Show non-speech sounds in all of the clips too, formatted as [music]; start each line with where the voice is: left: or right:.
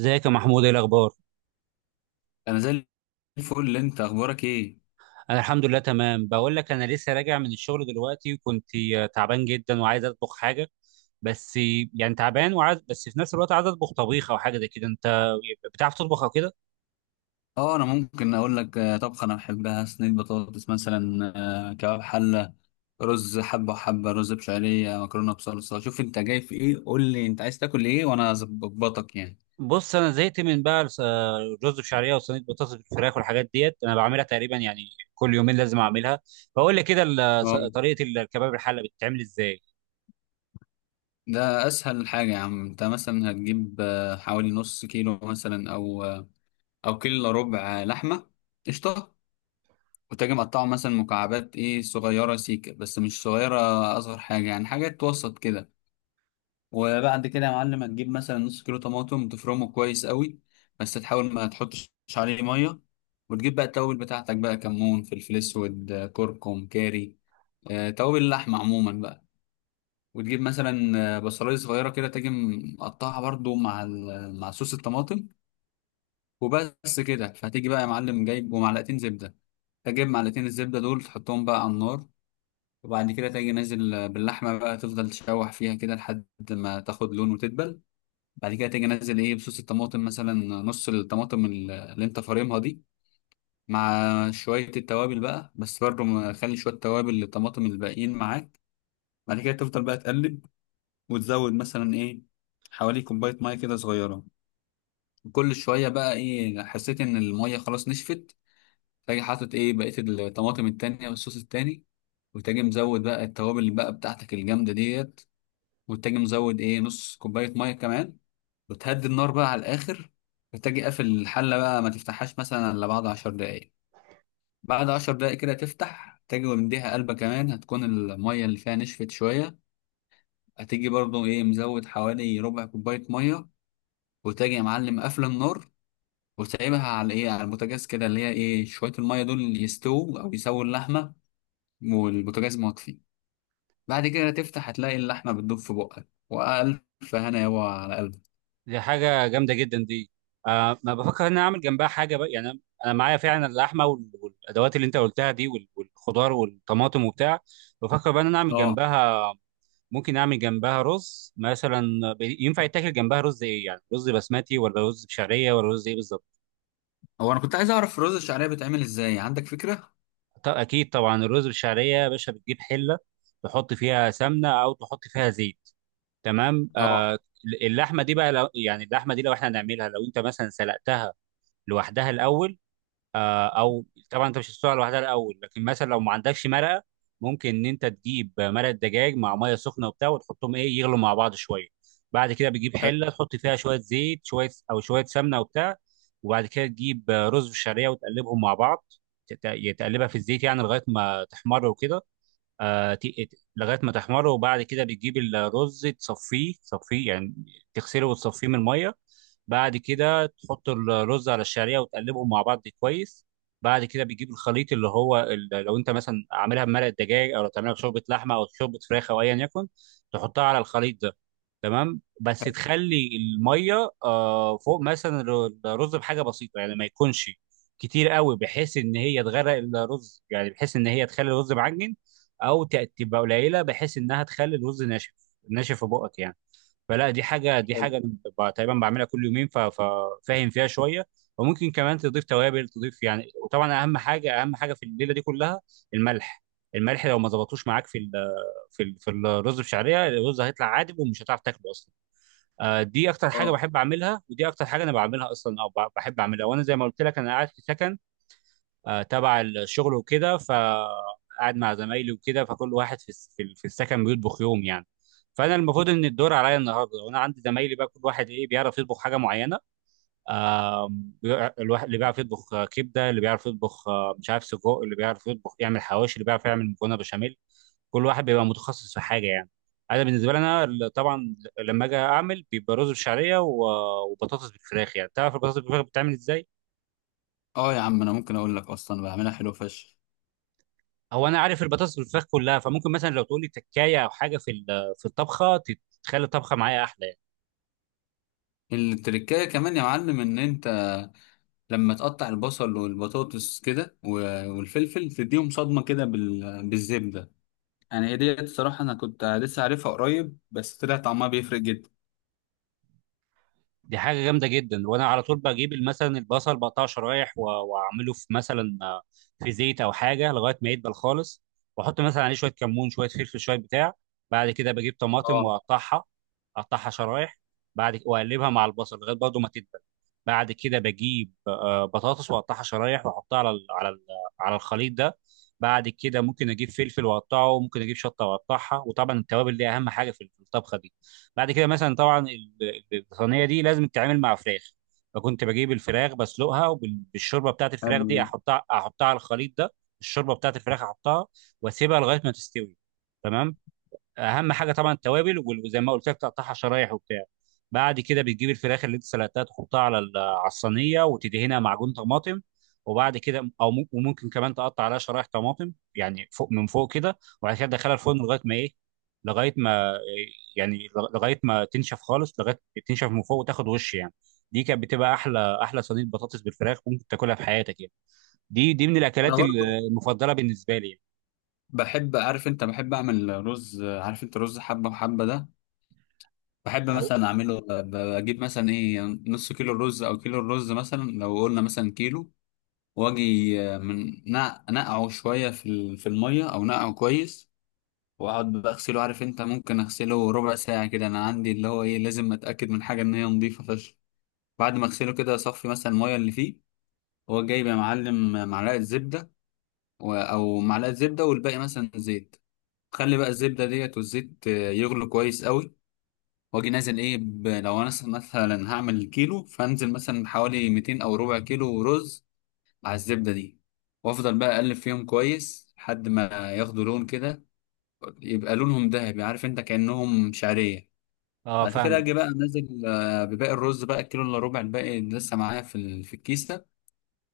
right: ازيك يا محمود؟ ايه الاخبار؟
left: انا زي الفل. انت اخبارك ايه؟
right: انا الحمد لله تمام. بقول لك انا لسه راجع من الشغل دلوقتي وكنت تعبان جدا وعايز اطبخ حاجه، بس يعني تعبان وعايز، بس في نفس الوقت عايز اطبخ طبيخ او حاجه زي كده. انت بتعرف تطبخ او كده؟
left: اه، انا ممكن اقول لك طبخه انا بحبها صينيه بطاطس مثلا. كباب حله، رز حبه وحبه، رز بشعريه، مكرونه بصلصه. شوف انت جاي في ايه، قول لي انت عايز تاكل ايه وانا اظبطك يعني.
right: بص، انا زهقت من بقى الرز بشعريه وصينيه بطاطس بالفراخ، والحاجات ديت انا بعملها تقريبا يعني كل يومين لازم اعملها. فقول لي كده
left: اه،
right: طريقه الكباب الحله بتتعمل ازاي؟
left: ده اسهل حاجه يا عم. انت مثلا هتجيب حوالي نص كيلو مثلا او كيلو إلا ربع لحمه قشطه، وتجي مقطعه مثلا مكعبات ايه صغيره سيكه، بس مش صغيره، اصغر حاجه يعني، حاجات وسط كده. وبعد كده يا معلم هتجيب مثلا نص كيلو طماطم تفرمه كويس قوي، بس تحاول ما تحطش عليه ميه. وتجيب بقى التوابل بتاعتك بقى، كمون، فلفل اسود، كركم، كاري، توابل اللحمه عموما بقى. وتجيب مثلا بصلايه صغيره كده تيجي مقطعها برضو مع صوص الطماطم، وبس كده. فهتيجي بقى يا معلم جايب ومعلقتين زبده، تجيب معلقتين الزبده دول تحطهم بقى على النار. وبعد كده تيجي نازل باللحمه بقى، تفضل تشوح فيها كده لحد ما تاخد لون وتدبل. بعد كده تيجي نازل ايه بصوص الطماطم، مثلا نص الطماطم اللي انت فارمها دي، مع شوية التوابل بقى، بس برضه خلي شوية توابل للطماطم الباقيين معاك. بعد كده تفضل بقى تقلب، وتزود مثلا ايه حوالي كوباية مية كده صغيرة. كل شوية بقى ايه حسيت ان المية خلاص نشفت، تاجي حاطط ايه بقية الطماطم التانية والصوص التاني، وتاجي مزود بقى التوابل بقى بتاعتك الجامدة ديت، وتاجي مزود ايه نص كوباية مية كمان. بتهدي النار بقى على الآخر، بتجي قافل الحلة بقى، ما تفتحهاش مثلا إلا بعد عشر دقايق. بعد عشر دقايق كده تفتح، تجي ومديها قلبة كمان، هتكون المية اللي فيها نشفت شوية، هتيجي برضو إيه مزود حوالي ربع كوباية مية. وتجي يا معلم قافل النار وسايبها على إيه، على البوتاجاز كده، اللي هي إيه شوية المية دول يستووا أو يسووا اللحمة والبوتاجاز مطفي. بعد كده تفتح هتلاقي اللحمة بتدوب في بقك، وألف هنا يابا على قلبك.
right: دي حاجة جامدة جدا دي. آه، ما بفكر ان انا اعمل جنبها حاجة بقى، يعني أنا معايا فعلا اللحمة والادوات اللي انت قلتها دي والخضار والطماطم وبتاع. بفكر بقى ان انا اعمل
left: آه
right: جنبها، ممكن اعمل جنبها رز مثلا. ينفع يتاكل جنبها رز ايه؟ يعني رز بسمتي ولا رز بشعرية ولا رز ايه بالظبط؟
left: هو أنا كنت عايز أعرف الرز الشعرية بتعمل إزاي، عندك فكرة؟
right: اكيد طبعا. الرز بالشعرية يا باشا، بتجيب حلة تحط فيها سمنة او تحط فيها زيت. تمام.
left: اه.
right: آه، اللحمة دي بقى لو يعني اللحمة دي لو احنا هنعملها، لو انت مثلا سلقتها لوحدها الاول، او طبعا انت مش هتسلقها لوحدها الاول، لكن مثلا لو ما عندكش مرقه، ممكن ان انت تجيب مرقه دجاج مع ميه سخنه وبتاع، وتحطهم ايه، يغلوا مع بعض شويه. بعد كده بتجيب
left: حلو،
right: حله تحط فيها شويه زيت شويه، او شويه سمنه وبتاع. وبعد كده تجيب رز بالشعريه وتقلبهم مع بعض. تقلبها في الزيت يعني لغايه ما تحمر وكده. لغايه ما تحمر. وبعد كده بتجيب الرز تصفيه، تصفيه يعني تغسله وتصفيه من الميه. بعد كده تحط الرز على الشعريه وتقلبهم مع بعض كويس. بعد كده بتجيب الخليط اللي هو لو انت مثلا عاملها بمرق الدجاج، او لو تعملها بشوربه لحمه او شوربه فراخ او ايا يكن، تحطها على الخليط ده. تمام. بس
left: حلو،
right: تخلي الميه آه فوق مثلا الرز بحاجه بسيطه، يعني ما يكونش كتير قوي بحيث ان هي تغرق الرز، يعني بحيث ان هي تخلي الرز معجن، او تبقى قليله بحيث انها تخلي الرز ناشف، ناشف في بقك يعني. فلا، دي حاجه، دي
left: حلو.
right: حاجه تقريبا بعملها كل يومين، ففاهم فيها شويه. وممكن كمان تضيف توابل، تضيف يعني. وطبعا اهم حاجه، اهم حاجه في الليله دي كلها الملح. الملح لو ما ظبطوش معاك في ال في ال في الرز بشعريه، الرز هيطلع عادب ومش هتعرف تاكله اصلا. آه، دي اكتر حاجه
left: اه.
right: بحب اعملها، ودي اكتر حاجه انا بعملها اصلا، او بحب اعملها. وانا زي ما قلت لك انا قاعد في سكن آه، تبع الشغل وكده، فقعد مع زمايلي وكده، فكل واحد في في السكن بيطبخ يوم يعني. فانا المفروض ان الدور عليا النهارده، وانا عندي زمايلي بقى كل واحد ايه بيعرف يطبخ حاجه معينه. الواحد اللي بيعرف يطبخ كبده، اللي بيعرف يطبخ مش عارف سجق، اللي بيعرف يطبخ يعمل حواوشي، اللي بيعرف يعمل مكرونه بشاميل. كل واحد بيبقى متخصص في حاجه يعني. انا بالنسبه لي انا طبعا لما اجي اعمل بيبقى رز بشعريه وبطاطس بالفراخ يعني. تعرف البطاطس بالفراخ بتتعمل ازاي؟
left: اه يا عم، انا ممكن اقول لك اصلا بعملها حلو فشخ.
right: هو انا عارف البطاطس بالفراخ كلها، فممكن مثلا لو تقول لي تكايه او حاجه في في الطبخه تخلي الطبخه معايا احلى يعني.
left: التركايه كمان يا معلم ان انت لما تقطع البصل والبطاطس كده والفلفل تديهم صدمه كده بالزبده. يعني هي ديت الصراحه، انا كنت لسه عارفها قريب بس طلع طعمها بيفرق جدا.
right: دي حاجه جامده جدا. وانا على طول بجيب مثلا البصل بقطعه شرايح واعمله في مثلا آه، في زيت او حاجه لغايه ما يدبل خالص. واحط مثلا عليه شويه كمون شويه فلفل شويه بتاع. بعد كده بجيب طماطم
left: اه،
right: واقطعها، اقطعها شرايح. واقلبها مع البصل لغايه برضه ما تدبل. بعد كده بجيب آه، بطاطس واقطعها شرايح واحطها على على الخليط ده. بعد كده ممكن اجيب فلفل واقطعه، ممكن اجيب شطه واقطعها، وطبعا التوابل دي اهم حاجه في الطبخه دي. بعد كده مثلا طبعا الصينيه دي لازم تتعامل مع فراخ، فكنت بجيب الفراخ بسلقها، وبالشوربه بتاعت الفراخ
left: حلو
right: دي
left: ده.
right: احطها، احطها على الخليط ده. الشوربه بتاعت الفراخ احطها واسيبها لغايه ما تستوي. تمام. اهم حاجه طبعا التوابل وزي ما قلت لك تقطعها شرايح وبتاع. بعد كده بتجيب الفراخ اللي انت سلقتها، تحطها على على الصينيه وتدهنها معجون طماطم. وبعد كده او وممكن كمان تقطع عليها شرايح طماطم يعني فوق من فوق كده. وبعد كده تدخلها الفرن لغايه ما ايه، لغايه ما إيه؟ يعني لغايه ما تنشف خالص، لغايه تنشف من فوق وتاخد وش يعني. دي كانت بتبقى احلى احلى صينيه بطاطس بالفراخ ممكن تاكلها في حياتك يعني. دي دي من
left: انا
right: الاكلات
left: برضو
right: المفضله بالنسبه لي يعني.
left: بحب، عارف انت، بحب اعمل رز، عارف انت رز حبه وحبه ده، بحب
right: هو
left: مثلا اعمله بجيب مثلا ايه نص كيلو الرز او كيلو الرز، مثلا لو قلنا مثلا كيلو، واجي من نقعه شويه في في الميه، او نقعه كويس. واقعد بقى اغسله، عارف انت، ممكن اغسله ربع ساعه كده، انا عندي اللي هو ايه لازم اتاكد من حاجه ان هي نظيفه فشخ. بعد ما اغسله كده اصفي مثلا الميه اللي فيه، هو جايب يا معلم معلقه زبده، او معلقه زبده والباقي مثلا زيت. خلي بقى الزبده ديت والزيت يغلوا كويس قوي، واجي نازل ايه لو انا مثلا هعمل كيلو فانزل مثلا بحوالي 200 او ربع كيلو رز على الزبدة دي. وافضل بقى اقلب فيهم كويس لحد ما ياخدوا لون كده، يبقى لونهم ذهبي عارف انت كأنهم شعرية.
right: اه
left: بعد كده
right: فاهمك،
left: اجي بقى انزل بباقي الرز بقى، الكيلو الا ربع الباقي اللي لسه معايا في في الكيس ده،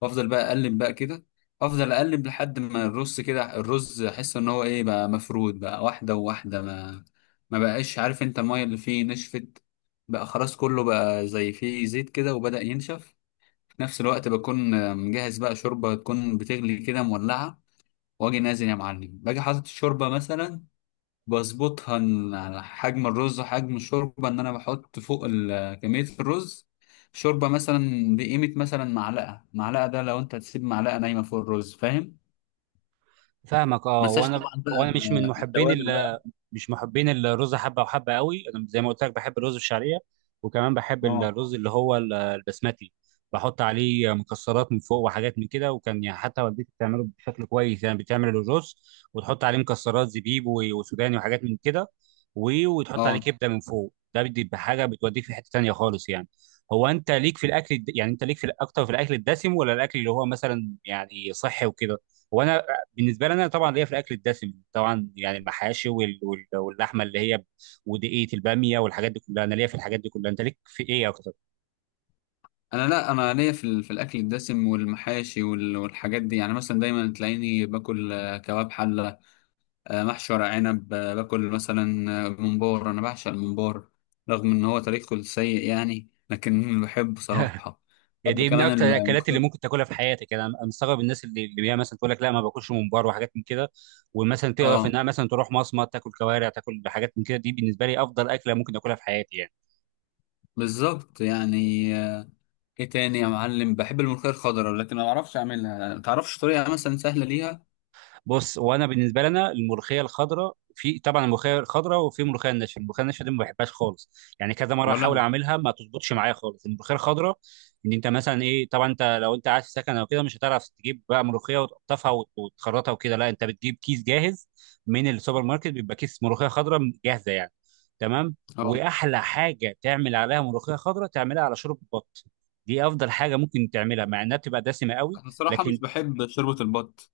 left: وافضل بقى اقلب بقى كده. افضل اقلب لحد ما الرز كده، الرز احس ان هو ايه بقى مفرود بقى واحدة وواحدة، ما بقاش، عارف انت المية اللي فيه نشفت، بقى خلاص كله بقى زي فيه زيت كده وبدأ ينشف. نفس الوقت بكون مجهز بقى شوربة تكون بتغلي كده مولعة، واجي نازل يا معلم باجي حاطط الشوربة مثلا، بظبطها على حجم الرز وحجم الشوربة، ان انا بحط فوق كمية الرز شوربة، مثلا بقيمة مثلا معلقة، معلقة ده لو انت هتسيب معلقة نايمة فوق الرز فاهم.
right: فاهمك.
left: ما
right: اه،
left: انساش
right: وانا
left: طبعا بقى
right: وانا مش من
left: ال-
right: محبين
left: التوابل بقى.
right: ال... مش محبين الرز حبه وحبه قوي. انا زي ما قلت لك بحب الرز الشعريه، وكمان بحب
left: اه.
right: الرز اللي هو البسمتي. بحط عليه مكسرات من فوق وحاجات من كده. وكان يعني حتى والدتي بتعمله بشكل كويس يعني، بتعمل الرز وتحط عليه مكسرات زبيب وسوداني وحاجات من كده. و... وتحط عليه
left: اه.
right: كبده من فوق، ده بيدي بحاجه بتوديك في حته تانيه خالص يعني. هو انت ليك في الاكل يعني انت ليك في اكتر في الاكل الدسم ولا الاكل اللي هو مثلا يعني صحي وكده؟ وانا بالنسبه لي انا طبعا ليا في الاكل الدسم طبعا، يعني المحاشي وال... وال... واللحمه اللي هي ودقيقه الباميه والحاجات دي كلها، انا ليا في الحاجات دي كلها. انت ليك في ايه اكتر؟
left: انا لا، انا ليا في في الاكل الدسم والمحاشي والحاجات دي يعني، مثلا دايما تلاقيني باكل كباب حلة، محشي ورق عنب، باكل مثلا ممبار، انا بعشق الممبار رغم ان هو تاريخه السيء يعني، لكن [laughs] بحبه صراحة.
right: يعني
left: بحب
right: دي من
left: كمان
right: اكتر الاكلات اللي ممكن
left: الملوخية.
right: تاكلها في حياتك يعني. أنا مستغرب الناس اللي هي مثلا تقول لك لا ما باكلش ممبار وحاجات من كده، ومثلا تعرف
left: اه،
right: انها مثلا تروح مصمت تاكل كوارع تاكل حاجات من كده. دي بالنسبه لي افضل اكله ممكن اكلها في حياتي يعني.
left: بالظبط يعني. آه، ايه تاني يا معلم، بحب الملوخية الخضراء لكن ما بعرفش اعملها، ما تعرفش طريقة مثلا سهلة ليها؟
right: بص، وانا بالنسبه لنا الملوخيه الخضراء، في طبعا الملوخيه الخضراء وفي ملوخيه الناشفه. الملوخيه الناشفه دي ما بحبهاش خالص، يعني كذا مره
left: ولا
right: احاول
left: انا.
right: اعملها ما تظبطش معايا خالص. الملوخيه الخضراء ان انت مثلا ايه، طبعا انت لو انت قاعد في سكن او كده مش هتعرف تجيب بقى ملوخيه وتقطفها وتخرطها وكده، لا انت بتجيب كيس جاهز من السوبر ماركت، بيبقى كيس ملوخيه خضراء جاهزه يعني. تمام.
left: اه.
right: واحلى حاجه تعمل عليها ملوخيه خضراء، تعملها على شوربه بط. دي افضل حاجه ممكن تعملها، مع انها بتبقى دسمه قوي.
left: انا الصراحة
right: لكن
left: مش بحب شوربة البط.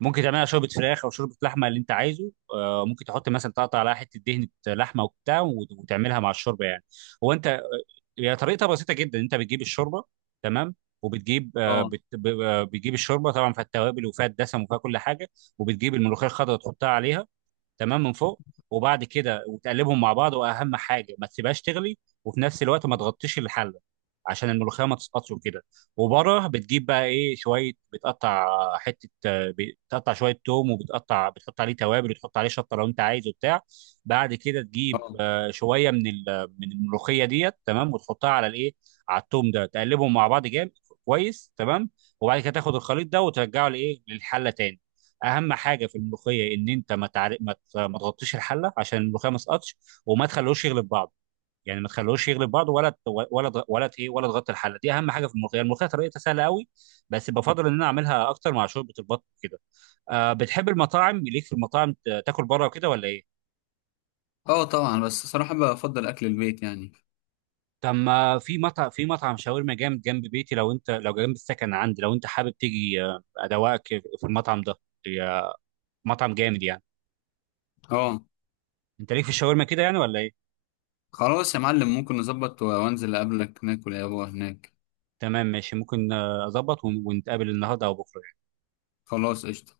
right: ممكن تعملها شوربه فراخ او شوربه لحمه اللي انت عايزه. آه، ممكن تحط مثلا، تقطع عليها حته دهنه لحمه وبتاع وتعملها مع الشوربه يعني. هو انت، هي طريقتها بسيطه جدا. انت بتجيب الشوربه، تمام، وبتجيب آه،
left: اه.
right: بت... ب- آه، بتجيب الشوربه طبعا فيها التوابل وفيها الدسم وفيها كل حاجه. وبتجيب الملوخيه الخضراء تحطها عليها، تمام، من فوق. وبعد كده وتقلبهم مع بعض، واهم حاجه ما تسيبهاش تغلي، وفي نفس الوقت ما تغطيش الحله، عشان الملوخيه ما تسقطش وكده. وبره بتجيب بقى ايه، شويه بتقطع حته، بتقطع شويه توم، وبتقطع بتحط عليه توابل وتحط عليه شطه لو انت عايز وبتاع. بعد كده تجيب
left: اه.
right: آه، شويه من من الملوخيه ديت، تمام، وتحطها على الايه، على التوم ده، تقلبهم مع بعض جامد كويس. تمام. وبعد كده تاخد الخليط ده وترجعه لايه، للحله تاني. اهم حاجه في الملوخيه ان انت ما تعر... ما تغطيش الحله عشان الملوخيه ما تسقطش، وما تخلوش يغلب بعض، يعني ما تخلوش يغلب بعض، ولا ت- ولا ت- ولا ت- ايه ولا تغطي الحله. دي اهم حاجه في الملوخيه. الملوخيه طريقتها سهله قوي، بس بفضل ان انا اعملها اكتر مع شوربه البط كده. آه، بتحب المطاعم؟ ليك في المطاعم تاكل بره وكده ولا ايه؟
left: اه، طبعا، بس صراحة بفضل اكل البيت يعني.
right: طب ما في مطعم، في مطعم شاورما جامد جنب بيتي، لو انت، لو جنب السكن عندي لو انت حابب تيجي آه، ادوقك في المطعم ده. يا- مطعم جامد يعني.
left: اه،
right: انت ليك في الشاورما كده يعني ولا ايه؟
left: خلاص يا معلم، ممكن نظبط وانزل اقابلك ناكل يا ابو هناك.
right: تمام ماشي، ممكن آه، اظبط ونتقابل النهارده او بكره.
left: خلاص، قشطة.